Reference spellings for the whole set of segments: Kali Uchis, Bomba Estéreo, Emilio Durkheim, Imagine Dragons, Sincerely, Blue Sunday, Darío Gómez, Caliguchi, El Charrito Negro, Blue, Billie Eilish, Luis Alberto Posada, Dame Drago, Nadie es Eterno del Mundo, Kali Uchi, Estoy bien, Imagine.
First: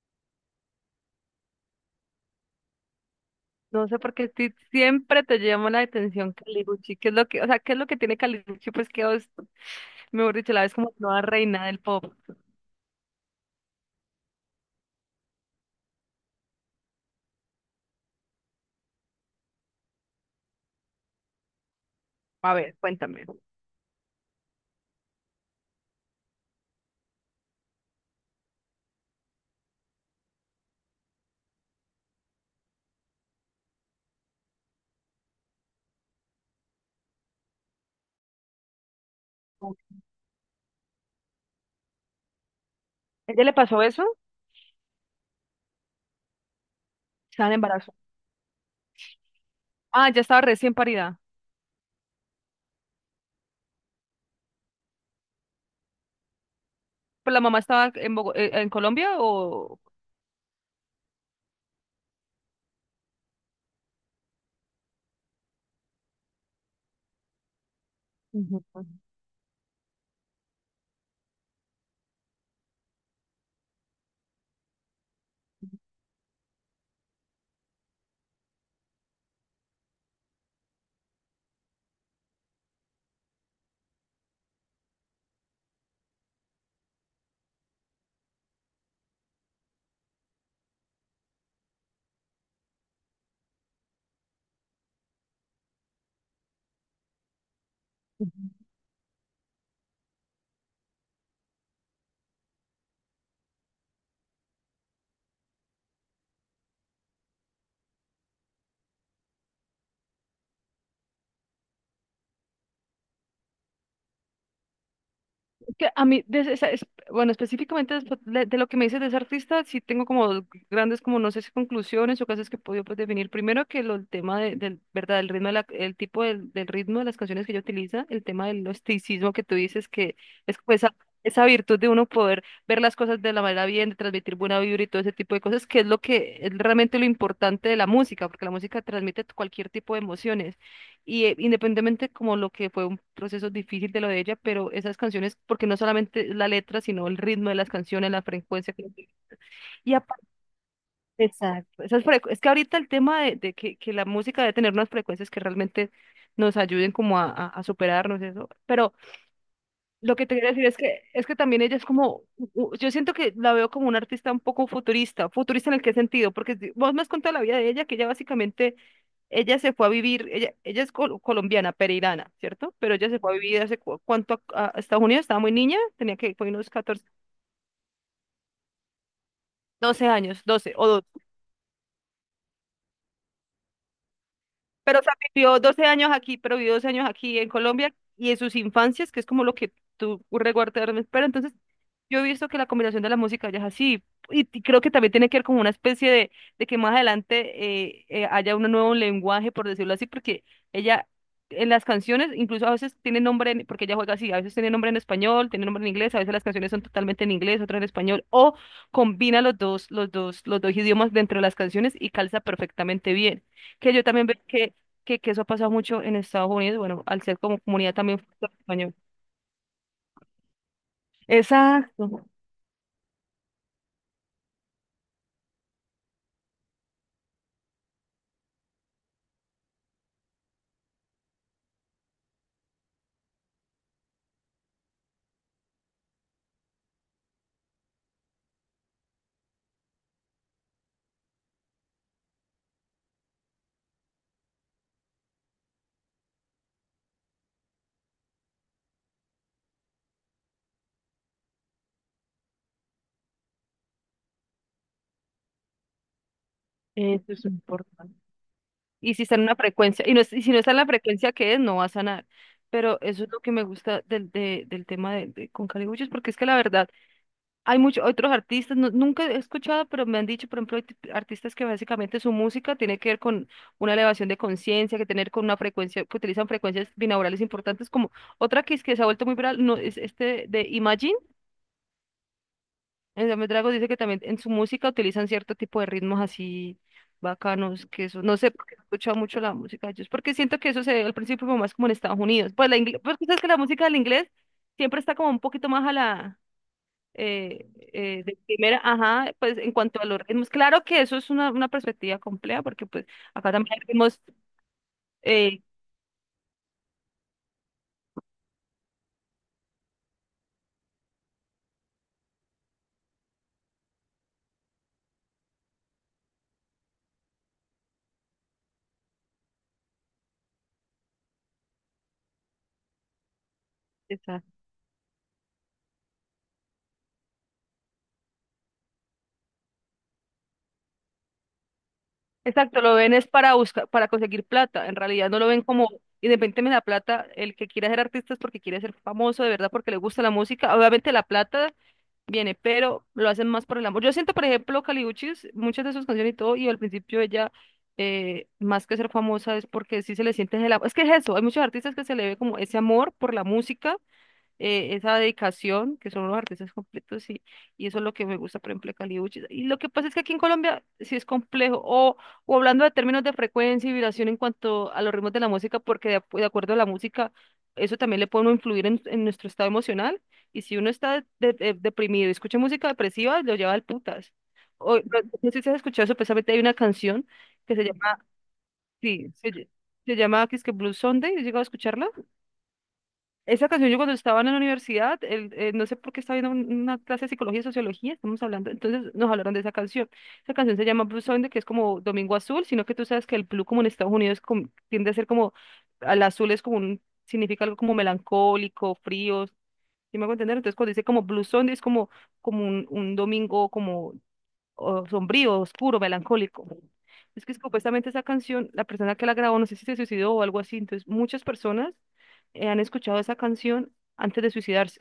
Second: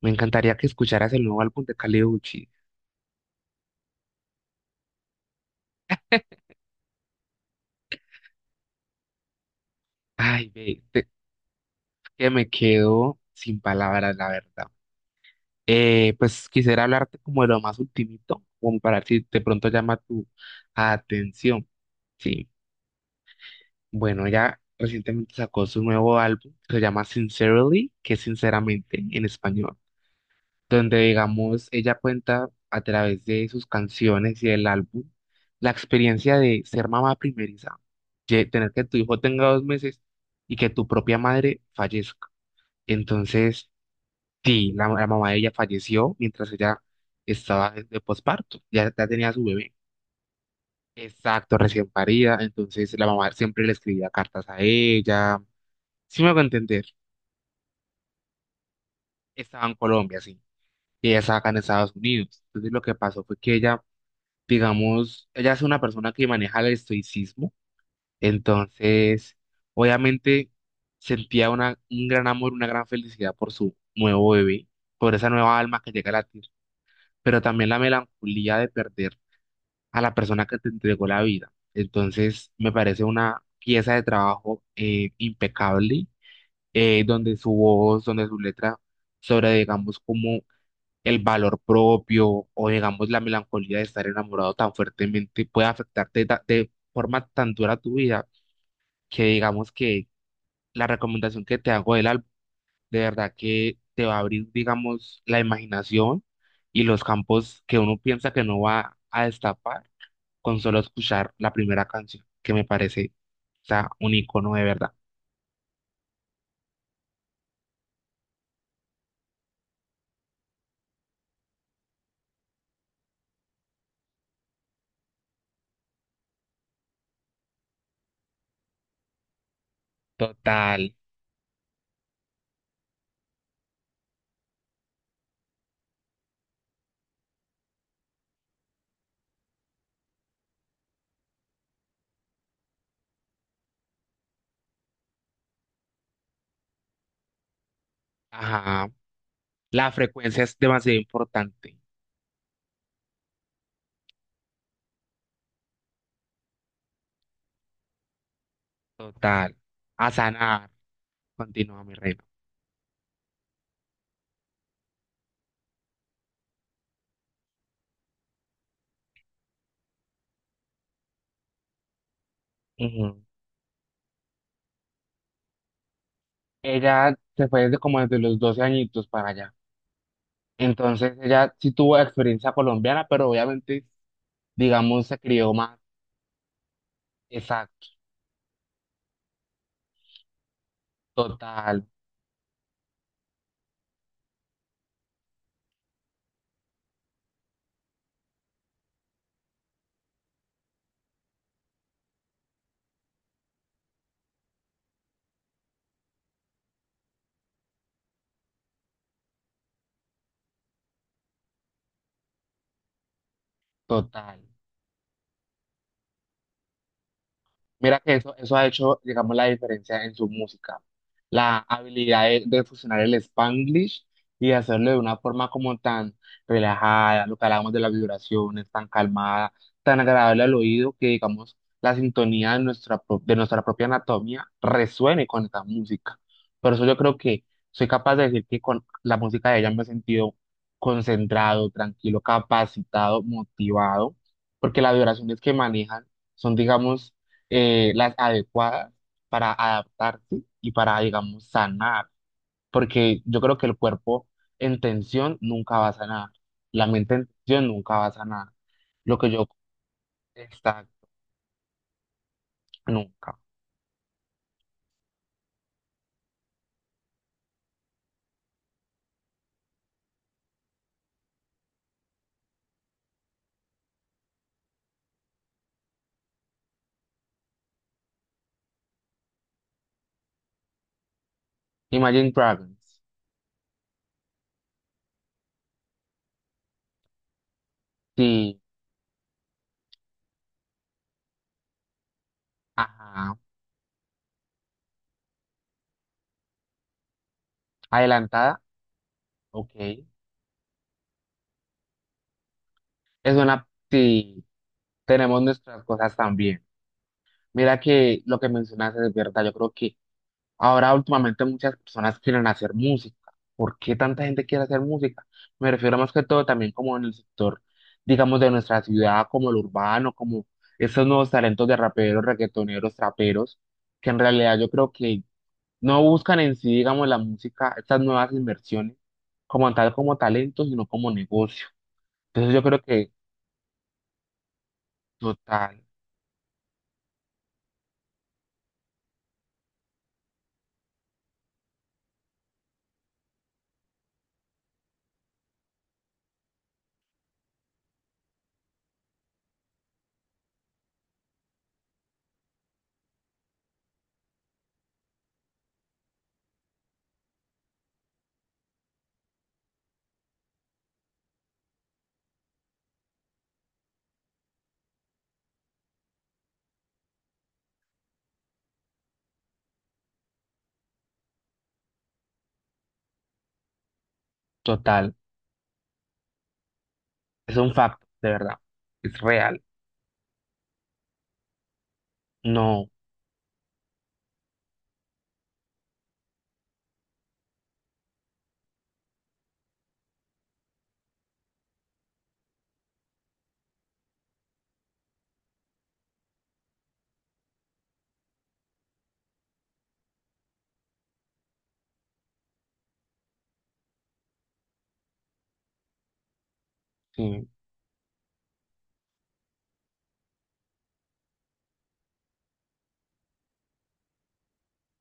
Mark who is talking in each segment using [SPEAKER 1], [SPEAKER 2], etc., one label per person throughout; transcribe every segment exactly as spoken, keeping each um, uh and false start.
[SPEAKER 1] Me encantaría que escucharas el nuevo álbum de Kali Uchi.
[SPEAKER 2] No sé por qué sí- siempre te llama la atención Caliguchi. ¿Qué es lo que, o sea, qué es lo que tiene Caliguchi? Pues que, os- mejor
[SPEAKER 1] Ay,
[SPEAKER 2] dicho, la ves
[SPEAKER 1] ve,
[SPEAKER 2] como
[SPEAKER 1] te-
[SPEAKER 2] nueva reina del pop.
[SPEAKER 1] que me quedo sin palabras, la verdad. Eh, pues quisiera hablarte como de lo más ultimito, como para ver si de pronto llama tu atención. Sí,
[SPEAKER 2] A ver, cuéntame.
[SPEAKER 1] bueno, ella recientemente sacó su nuevo álbum, que se llama Sincerely, que es sinceramente en español. Donde, digamos, ella cuenta a través de sus canciones y del álbum la experiencia de ser mamá primeriza, de tener que tu hijo tenga dos meses y que tu propia madre fallezca.
[SPEAKER 2] ¿Ella le
[SPEAKER 1] Entonces,
[SPEAKER 2] pasó eso?
[SPEAKER 1] sí, la, la mamá de ella falleció mientras ella
[SPEAKER 2] Estaba en
[SPEAKER 1] estaba de
[SPEAKER 2] embarazo.
[SPEAKER 1] de posparto, ya, ya tenía su bebé.
[SPEAKER 2] Ah, ya estaba recién parida.
[SPEAKER 1] Exacto, recién parida, entonces la mamá siempre le escribía cartas a ella. Sí me a entender,
[SPEAKER 2] ¿Pero la mamá estaba en, Bogo- eh, en Colombia
[SPEAKER 1] estaba en
[SPEAKER 2] o...?
[SPEAKER 1] Colombia, sí, y ella estaba acá en Estados Unidos. Entonces lo que pasó fue que ella, digamos, ella es una persona que maneja el estoicismo,
[SPEAKER 2] Ujú.
[SPEAKER 1] entonces, obviamente, sentía una, un gran amor, una gran felicidad por su nuevo bebé, por esa nueva alma que llega a latir, pero también la melancolía de perder a la persona que te entregó la vida. Entonces, me parece una pieza de trabajo eh, impecable, eh, donde su voz, donde su letra, sobre, digamos, cómo el valor propio o digamos la melancolía de estar enamorado tan fuertemente puede afectarte ta- de forma tan dura tu vida, que digamos que la recomendación que te hago del álbum de verdad que te va a abrir digamos la imaginación y los campos que uno piensa que no va a destapar con solo escuchar la primera canción, que me parece, o sea, un icono de verdad.
[SPEAKER 2] Que a mí, de esa- es- Bueno, específicamente después de, de lo que me dices de ese artista, sí tengo como dos grandes, como no sé si conclusiones o cosas que he podido, pues, definir. Primero que lo, el tema de- del, ¿verdad? El ritmo, de la- el tipo del, del ritmo de las canciones que ella utiliza, el tema del misticismo que tú dices, que es como
[SPEAKER 1] Total.
[SPEAKER 2] esa, esa virtud de uno poder ver las cosas de la manera bien, de transmitir buena vibra y todo ese tipo de cosas, que es lo que es realmente lo importante de la música, porque la música transmite cualquier tipo de emociones. Y eh, independientemente como lo que fue un proceso difícil de lo de ella, pero esas canciones, porque no solamente es la letra, sino el ritmo de las canciones, la frecuencia que
[SPEAKER 1] Ajá. La
[SPEAKER 2] y aparte,
[SPEAKER 1] frecuencia es demasiado importante.
[SPEAKER 2] exacto, esas frecu- es que ahorita el tema de, de que, que la música debe tener unas frecuencias que realmente nos ayuden como a, a, a superarnos eso, pero
[SPEAKER 1] Total. A
[SPEAKER 2] lo que te quiero decir
[SPEAKER 1] sanar.
[SPEAKER 2] es que, es que también ella
[SPEAKER 1] Continúa
[SPEAKER 2] es
[SPEAKER 1] mi rey.
[SPEAKER 2] como, u- u- yo siento que la veo como una artista un poco futurista, futurista en el qué sentido, porque si- vos me has contado la vida de ella, que ella básicamente ella se fue a vivir, ella, ella es col- colombiana, pereirana, ¿cierto? Pero ella se
[SPEAKER 1] Ujú.
[SPEAKER 2] fue a vivir hace cu- cuánto a, a Estados Unidos, estaba muy niña, tenía que, fue unos catorce
[SPEAKER 1] Ella se fue desde como desde los doce añitos para allá.
[SPEAKER 2] doce años, doce o doce.
[SPEAKER 1] Entonces ella sí tuvo experiencia colombiana, pero obviamente,
[SPEAKER 2] Pero, o
[SPEAKER 1] digamos,
[SPEAKER 2] sea,
[SPEAKER 1] se crió
[SPEAKER 2] vivió
[SPEAKER 1] más.
[SPEAKER 2] doce años aquí, pero vivió doce años aquí en
[SPEAKER 1] Exacto,
[SPEAKER 2] Colombia y en sus infancias, que es como lo que tú recuerdas. Pero entonces,
[SPEAKER 1] total,
[SPEAKER 2] yo he visto que la combinación de la música ya es así. Y, y creo que también tiene que ver como una especie de, de que más adelante eh, eh, haya un nuevo lenguaje, por decirlo así, porque ella en las canciones, incluso a veces tiene nombre, en- porque ella juega así, a veces tiene nombre en español, tiene nombre en inglés, a veces las canciones son totalmente en inglés, otras en español, o combina los dos, los dos, los dos idiomas dentro de las canciones y calza perfectamente bien que yo también veo
[SPEAKER 1] total.
[SPEAKER 2] que que, que eso ha pasado mucho en Estados Unidos, bueno, al ser como comunidad
[SPEAKER 1] Mira que
[SPEAKER 2] también
[SPEAKER 1] eso, eso ha
[SPEAKER 2] español.
[SPEAKER 1] hecho, digamos, la diferencia en su música. La habilidad
[SPEAKER 2] Exacto,
[SPEAKER 1] de, de fusionar el Spanglish y hacerlo de una forma como tan relajada, lo que hablábamos de las vibraciones, tan calmada, tan agradable al oído, que digamos, la sintonía de nuestra, pro- de nuestra propia anatomía resuene con esta música. Por eso yo creo que soy capaz de decir que con la música de ella me he sentido concentrado, tranquilo, capacitado, motivado, porque las vibraciones que manejan son, digamos, eh, las adecuadas para adaptarse y para, digamos, sanar, porque yo creo que el cuerpo en tensión nunca va a sanar, la mente en
[SPEAKER 2] eso es
[SPEAKER 1] tensión nunca va a
[SPEAKER 2] importante.
[SPEAKER 1] sanar,
[SPEAKER 2] Y
[SPEAKER 1] lo
[SPEAKER 2] si
[SPEAKER 1] que
[SPEAKER 2] está en
[SPEAKER 1] yo
[SPEAKER 2] una frecuencia, y, no, es- y si no está en la
[SPEAKER 1] está
[SPEAKER 2] frecuencia que es, no va a sanar. Pero eso es
[SPEAKER 1] nunca.
[SPEAKER 2] lo que me gusta del, de- del tema de, de- con Caliguchos, porque es que la verdad, hay muchos otros artistas, no- nunca he escuchado, pero me han dicho, por ejemplo, hay tip- artistas que básicamente su música tiene que ver con una elevación de conciencia, que tener con una frecuencia, que utilizan frecuencias binaurales importantes, como otra que, es que se ha vuelto muy viral, no, es este de Imagine.
[SPEAKER 1] Imagine Dragons,
[SPEAKER 2] En Dame Drago dice que también en su música utilizan cierto tipo de ritmos así bacanos, que eso, no sé,
[SPEAKER 1] sí,
[SPEAKER 2] porque he escuchado mucho la música de ellos, porque siento que eso se ve al principio como más como en Estados Unidos. Pues la ingle- porque
[SPEAKER 1] ajá,
[SPEAKER 2] sabes que la música del inglés siempre está como un poquito más a la eh, eh, de
[SPEAKER 1] adelantada,
[SPEAKER 2] primera, ajá, pues en
[SPEAKER 1] ok,
[SPEAKER 2] cuanto a los ritmos. Claro que eso es una, una perspectiva compleja, porque pues
[SPEAKER 1] es
[SPEAKER 2] acá
[SPEAKER 1] una,
[SPEAKER 2] también hay ritmos,
[SPEAKER 1] sí, tenemos
[SPEAKER 2] eh,
[SPEAKER 1] nuestras cosas también. Mira que lo que mencionaste es verdad, yo creo que ahora últimamente muchas personas quieren hacer música. ¿Por qué tanta gente quiere hacer música? Me refiero más que todo también como en el sector, digamos, de nuestra ciudad, como el urbano, como esos nuevos talentos de raperos, reggaetoneros, traperos, que en realidad yo creo que no buscan en sí, digamos, la música, estas nuevas inversiones, como tal, como talento, sino como negocio. Entonces yo
[SPEAKER 2] Exacto,
[SPEAKER 1] creo
[SPEAKER 2] lo
[SPEAKER 1] que
[SPEAKER 2] ven es para buscar, para conseguir plata. En realidad no lo ven
[SPEAKER 1] total,
[SPEAKER 2] como, independientemente de la plata, el que quiere ser artista es porque quiere ser famoso, de verdad, porque le gusta la música. Obviamente la plata viene, pero lo hacen más por el amor. Yo siento, por ejemplo, Kali Uchis, muchas de sus canciones y todo, y al principio ella, eh, más que ser famosa, es porque sí se le siente el amor. Es que es eso, hay muchos artistas que se le ve como ese amor por la música, eh, esa dedicación, que son los artistas completos, y, y eso es lo que me gusta, por ejemplo, de Kali. Y lo que pasa es que aquí en Colombia sí es complejo, o, o hablando de términos de frecuencia y vibración en cuanto a los ritmos de la música, porque de, acu- de acuerdo a la música, eso también le puede uno influir en, en nuestro estado emocional, y si uno está de- de- deprimido y escucha música depresiva, lo lleva al putas. O, no,
[SPEAKER 1] total,
[SPEAKER 2] no sé si has escuchado eso, precisamente hay una canción
[SPEAKER 1] es un
[SPEAKER 2] que se
[SPEAKER 1] facto,
[SPEAKER 2] llama,
[SPEAKER 1] de verdad, es
[SPEAKER 2] sí, se,
[SPEAKER 1] real.
[SPEAKER 2] ll- se llama que es que Blue Sunday, ¿has llegado a escucharla?
[SPEAKER 1] No,
[SPEAKER 2] Esa canción, yo cuando estaba en la universidad, el- eh, no sé por qué estaba viendo un- una clase de psicología y sociología, estamos hablando, entonces nos hablaron de esa canción. Esa canción se llama Blue Sunday, que es como Domingo Azul, sino que tú sabes que el blue como en Estados Unidos com- tiende a ser como, al azul es como un, significa algo como melancólico, frío, ¿sí me hago entender? Entonces cuando dice como Blue Sunday es como, como un, un domingo como o sombrío, oscuro, melancólico. Es
[SPEAKER 1] sí,
[SPEAKER 2] que supuestamente esa canción, la persona que la grabó, no sé si se suicidó o algo así, entonces muchas personas, eh, han escuchado esa canción antes de suicidarse,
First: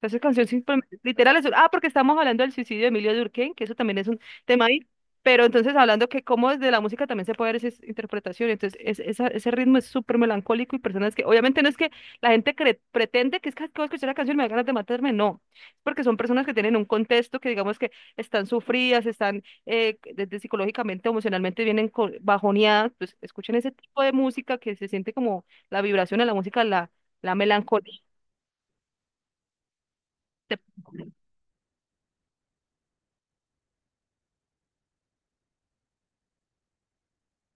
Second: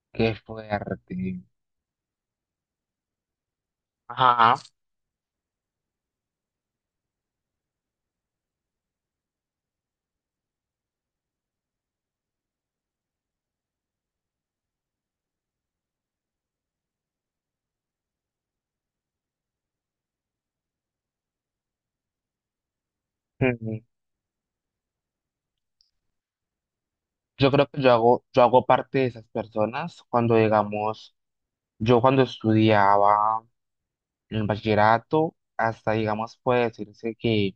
[SPEAKER 2] sea, esa
[SPEAKER 1] qué
[SPEAKER 2] canción simplemente, literal,
[SPEAKER 1] fuerte.
[SPEAKER 2] es, un- ah, porque estamos hablando del suicidio de Emilio Durkheim, que eso también es un
[SPEAKER 1] Ajá.
[SPEAKER 2] tema ahí, pero entonces hablando que cómo desde la música también se puede ver esa interpretación, entonces es- esa- ese ritmo es súper melancólico y personas que, obviamente no es que la gente cre- pretende que es que acabo de escuchar la canción y me da ganas de matarme, no, es porque son personas que tienen un contexto que digamos que están sufridas, están eh, desde psicológicamente, emocionalmente vienen co- bajoneadas, pues escuchen ese
[SPEAKER 1] Mm,
[SPEAKER 2] tipo de música que se siente como la vibración de la música, la, la
[SPEAKER 1] yo creo que yo
[SPEAKER 2] melancolía.
[SPEAKER 1] hago, yo hago parte de esas personas cuando, digamos, yo cuando estudiaba el bachillerato, hasta, digamos, puede decirse que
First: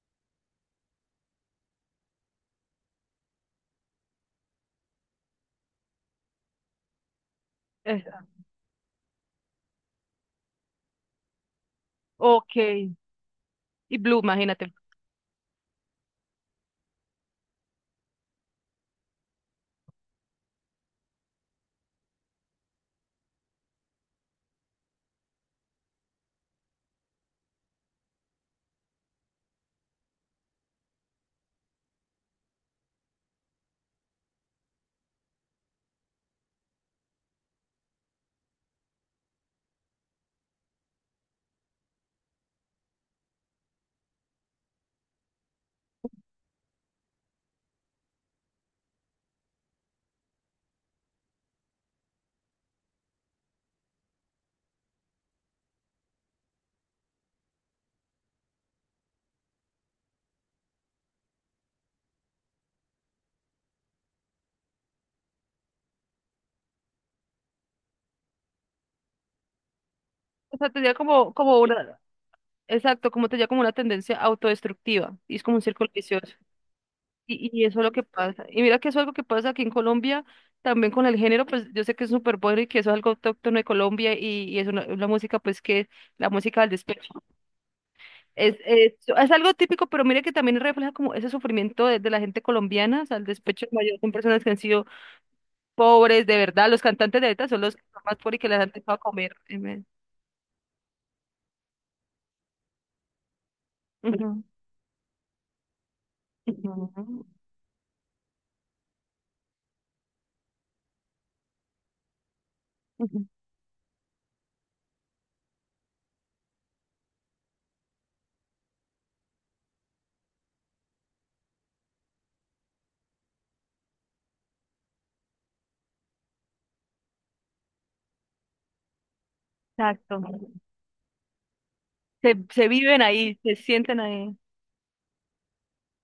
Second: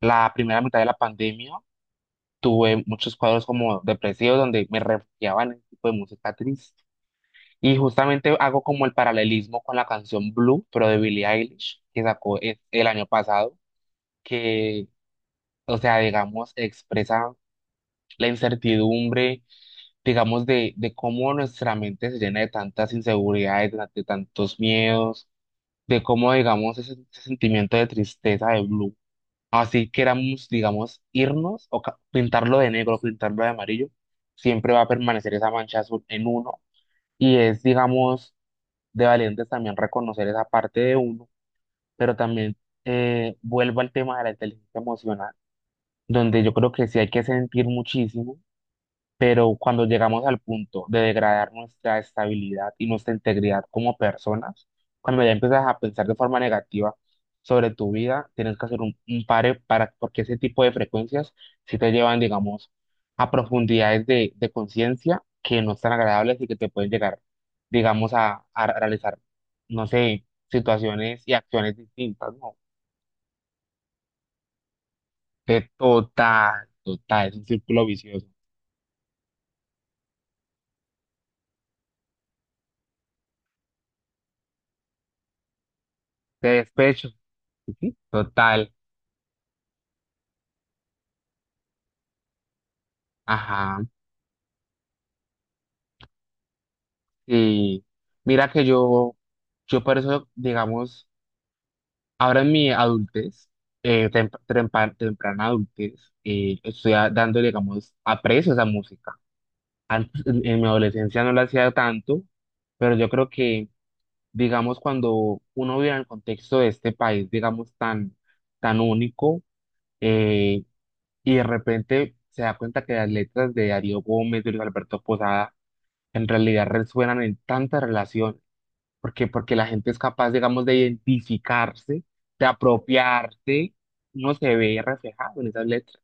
[SPEAKER 1] la primera mitad de la pandemia tuve muchos cuadros como depresivos donde me refugiaba en ese tipo de música triste. Y
[SPEAKER 2] te-
[SPEAKER 1] justamente hago como el paralelismo con la canción Blue, pero de Billie Eilish, que sacó
[SPEAKER 2] Ok,
[SPEAKER 1] e- el año pasado,
[SPEAKER 2] y Blue, imagínate.
[SPEAKER 1] que, o sea, digamos, expresa la incertidumbre, digamos, de, de cómo nuestra mente se llena de tantas inseguridades, de, ta- de tantos miedos, de cómo, digamos, ese, ese sentimiento de tristeza de Blue. Así queramos, digamos, irnos o ca- pintarlo de negro, pintarlo de amarillo, siempre va a permanecer esa mancha azul en uno. Y es, digamos, de valientes también reconocer esa parte de uno, pero también eh, vuelvo al tema de la inteligencia emocional, donde yo creo que sí hay que sentir muchísimo, pero cuando llegamos al punto de degradar nuestra estabilidad y nuestra integridad como personas, cuando ya empiezas a pensar de forma negativa sobre tu vida, tienes que hacer un, un pare para, porque ese tipo de frecuencias sí te llevan, digamos, a profundidades de, de conciencia que no están agradables y que te pueden llegar, digamos, a, a realizar, no sé,
[SPEAKER 2] O sea, tenía
[SPEAKER 1] situaciones
[SPEAKER 2] como,
[SPEAKER 1] y
[SPEAKER 2] como
[SPEAKER 1] acciones
[SPEAKER 2] una,
[SPEAKER 1] distintas, ¿no?
[SPEAKER 2] exacto, como tenía como una tendencia autodestructiva, y es como
[SPEAKER 1] Que
[SPEAKER 2] un círculo vicioso.
[SPEAKER 1] total, total, es un
[SPEAKER 2] Y, y eso es
[SPEAKER 1] círculo
[SPEAKER 2] lo que
[SPEAKER 1] vicioso.
[SPEAKER 2] pasa. Y mira que eso es algo que pasa aquí en Colombia, también con el género, pues yo sé que es súper bueno y que eso es algo autóctono de Colombia y, y es una, una música, pues que la
[SPEAKER 1] De
[SPEAKER 2] música del
[SPEAKER 1] despecho,
[SPEAKER 2] despecho.
[SPEAKER 1] sí,
[SPEAKER 2] Es,
[SPEAKER 1] total,
[SPEAKER 2] es, es algo típico, pero mira que también refleja como ese sufrimiento de, de la gente colombiana, o sea, el despecho
[SPEAKER 1] ajá.
[SPEAKER 2] mayor son personas que han sido pobres, de verdad, los cantantes de ahorita son los que
[SPEAKER 1] Y
[SPEAKER 2] son más pobres y que
[SPEAKER 1] mira
[SPEAKER 2] les
[SPEAKER 1] que
[SPEAKER 2] han dejado
[SPEAKER 1] yo,
[SPEAKER 2] comer.
[SPEAKER 1] yo por eso, digamos, ahora en mi adultez, eh, tem-
[SPEAKER 2] Ujú.
[SPEAKER 1] trempa- temprana adultez, eh, estoy a-
[SPEAKER 2] Ujú,
[SPEAKER 1] dándole, digamos, aprecio a esa música. Antes, en, en mi adolescencia no la hacía tanto, pero yo
[SPEAKER 2] ujú,
[SPEAKER 1] creo que, digamos, cuando uno vive en el contexto de este país, digamos, tan, tan único, eh, y de repente se da cuenta que las letras de Darío Gómez, de Luis Alberto Posada, en realidad resuenan en tantas relaciones porque porque la gente es
[SPEAKER 2] exacto.
[SPEAKER 1] capaz, digamos, de identificarse,
[SPEAKER 2] Se,
[SPEAKER 1] de
[SPEAKER 2] se viven ahí, se
[SPEAKER 1] apropiarse,
[SPEAKER 2] sienten
[SPEAKER 1] uno
[SPEAKER 2] ahí.
[SPEAKER 1] se ve reflejado en esas letras.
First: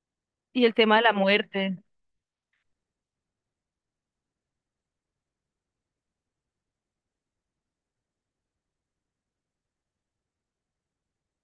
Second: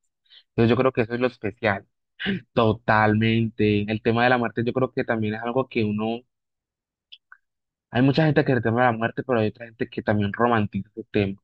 [SPEAKER 2] Y
[SPEAKER 1] Entonces
[SPEAKER 2] el
[SPEAKER 1] yo creo
[SPEAKER 2] tema
[SPEAKER 1] que
[SPEAKER 2] de la
[SPEAKER 1] eso es lo
[SPEAKER 2] muerte.
[SPEAKER 1] especial. Totalmente. El tema de la muerte yo creo que también es algo que uno, hay mucha gente que le teme a la muerte, pero hay otra gente que también romantiza ese tema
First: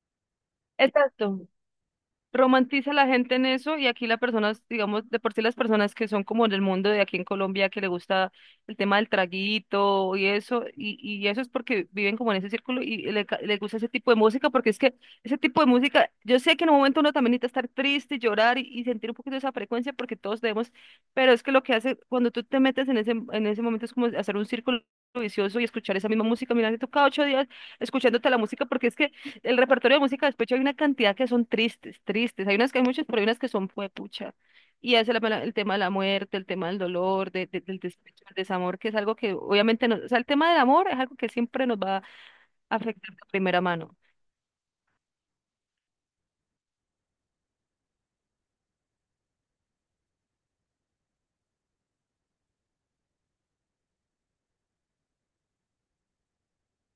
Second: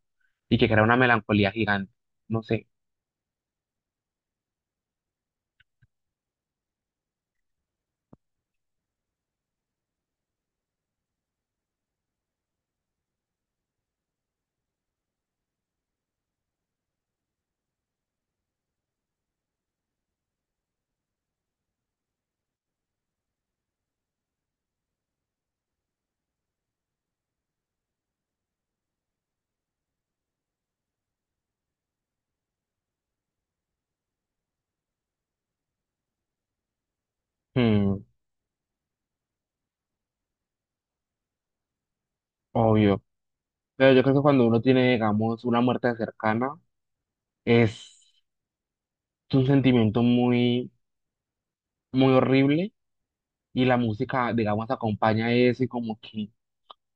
[SPEAKER 1] y que crea una
[SPEAKER 2] Exacto.
[SPEAKER 1] melancolía gigante. No sé.
[SPEAKER 2] Romantiza la gente en eso y aquí las personas, digamos, de por sí las personas que son como del mundo de aquí en Colombia, que le gusta el tema del traguito y eso, y, y eso es porque viven como en ese círculo y le, ca- le gusta ese tipo de música, porque es que ese tipo de música, yo sé que en un momento uno también necesita estar triste, llorar y, y sentir un poquito esa frecuencia porque todos debemos, pero es que lo que hace cuando tú te metes en ese, en ese momento es como hacer un círculo vicioso y escuchar esa misma música, mira, te toca ocho días escuchándote la música porque es que el repertorio de música de despecho hay una cantidad que son tristes, tristes. Hay unas que hay muchas, pero hay unas que son pucha. Y hace la- el tema de la muerte, el tema del dolor, de- de- del
[SPEAKER 1] Hmm,
[SPEAKER 2] despecho, del desamor, que es algo que obviamente nos, o sea, el tema del amor es algo que siempre nos va a
[SPEAKER 1] obvio.
[SPEAKER 2] afectar de primera
[SPEAKER 1] Pero
[SPEAKER 2] mano.
[SPEAKER 1] yo creo que cuando uno tiene, digamos, una muerte cercana, es un sentimiento muy, muy horrible, y la música, digamos, acompaña eso, y como que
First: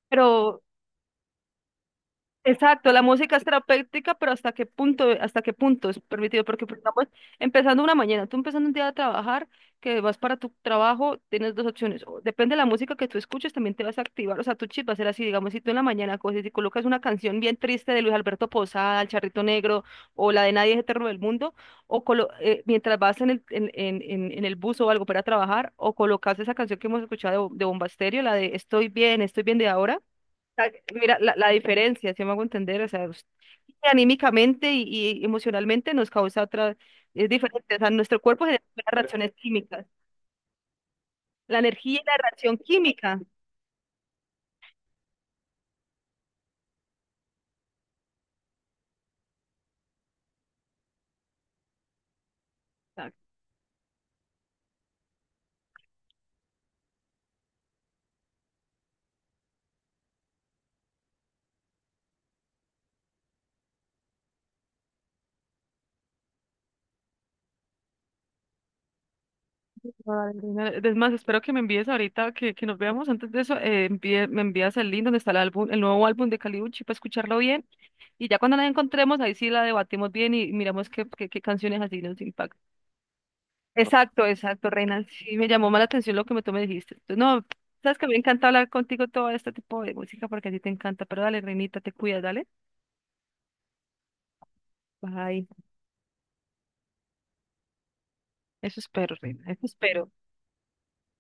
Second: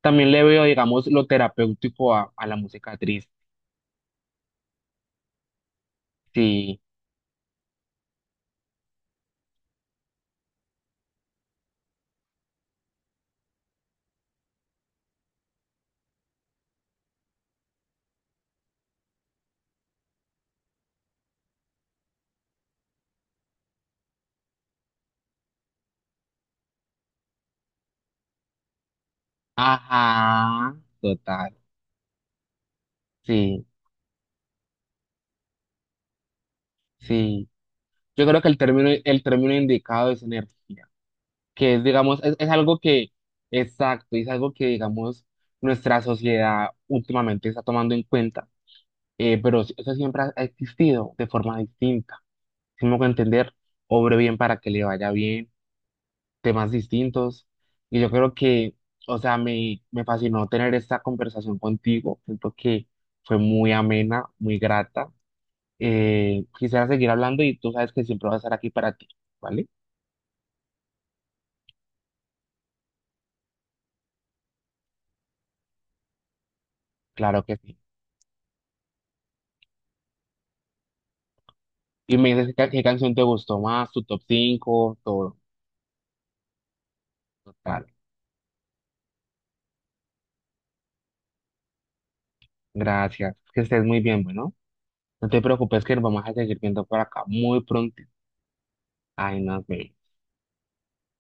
[SPEAKER 1] también le
[SPEAKER 2] Pero
[SPEAKER 1] veo, digamos, lo terapéutico a, a la
[SPEAKER 2] exacto,
[SPEAKER 1] música
[SPEAKER 2] la
[SPEAKER 1] triste.
[SPEAKER 2] música es terapéutica, pero hasta qué punto, hasta qué punto es permitido, porque por
[SPEAKER 1] Sí,
[SPEAKER 2] ejemplo, empezando una mañana, tú empezando un día a trabajar, que vas para tu trabajo, tienes dos opciones, o depende de la música que tú escuches, también te vas a activar, o sea, tu chip va a ser así, digamos, si tú en la mañana coges y colocas una canción bien triste de Luis Alberto Posada, El Charrito Negro, o la de Nadie es Eterno del Mundo, o colo- eh, mientras vas en el, en, en, en- en el bus o algo para trabajar, o colocas esa canción que hemos escuchado de, Bo- de Bomba Estéreo, la de Estoy bien, estoy bien de ahora, sea,
[SPEAKER 1] ajá,
[SPEAKER 2] mira, la, la
[SPEAKER 1] total,
[SPEAKER 2] diferencia, si me hago entender, o sea, us-
[SPEAKER 1] sí,
[SPEAKER 2] anímicamente y, y emocionalmente nos causa otra, es
[SPEAKER 1] sí.
[SPEAKER 2] diferente, o sea, nuestro
[SPEAKER 1] Yo creo
[SPEAKER 2] cuerpo
[SPEAKER 1] que el
[SPEAKER 2] genera
[SPEAKER 1] término, el
[SPEAKER 2] reacciones
[SPEAKER 1] término
[SPEAKER 2] químicas,
[SPEAKER 1] indicado es energía,
[SPEAKER 2] la
[SPEAKER 1] que es,
[SPEAKER 2] energía y la
[SPEAKER 1] digamos, es, es
[SPEAKER 2] reacción
[SPEAKER 1] algo que,
[SPEAKER 2] química.
[SPEAKER 1] exacto, es algo que, digamos, nuestra sociedad últimamente está tomando en cuenta, eh, pero eso siempre ha ha existido de forma distinta. Si me hago
[SPEAKER 2] Exacto.
[SPEAKER 1] entender, obre bien para que le vaya bien temas distintos. Y yo creo que, o sea, me, me fascinó tener esta conversación contigo. Siento que fue muy amena, muy grata. Eh, quisiera seguir hablando y tú sabes que siempre voy a estar aquí para ti, ¿vale?
[SPEAKER 2] Ay, Lina, es más, espero que me envíes ahorita, que, que nos veamos antes de eso, eh, envíe- me envías el link donde está el álbum, el nuevo álbum de Kali Uchi para escucharlo
[SPEAKER 1] Claro que
[SPEAKER 2] bien.
[SPEAKER 1] sí.
[SPEAKER 2] Y ya cuando la encontremos, ahí sí la debatimos bien y miramos qué, qué, qué canciones así
[SPEAKER 1] Y
[SPEAKER 2] nos
[SPEAKER 1] me dices qué,
[SPEAKER 2] impactan.
[SPEAKER 1] qué canción te gustó más, tu top
[SPEAKER 2] Exacto, exacto,
[SPEAKER 1] cinco
[SPEAKER 2] Reina.
[SPEAKER 1] todo.
[SPEAKER 2] Sí, me llamó más la atención lo que me- tú me dijiste. Tú- No,
[SPEAKER 1] Total.
[SPEAKER 2] sabes que me encanta hablar contigo todo este tipo de música porque a ti te encanta. Pero dale, Reinita, te cuidas, dale.
[SPEAKER 1] Gracias. Que estés muy bien, bueno. No te
[SPEAKER 2] Bye.
[SPEAKER 1] preocupes que nos vamos a seguir viendo por acá muy pronto.
[SPEAKER 2] Eso espero,
[SPEAKER 1] Ay,
[SPEAKER 2] Reina.
[SPEAKER 1] nos
[SPEAKER 2] Eso
[SPEAKER 1] vemos.
[SPEAKER 2] espero.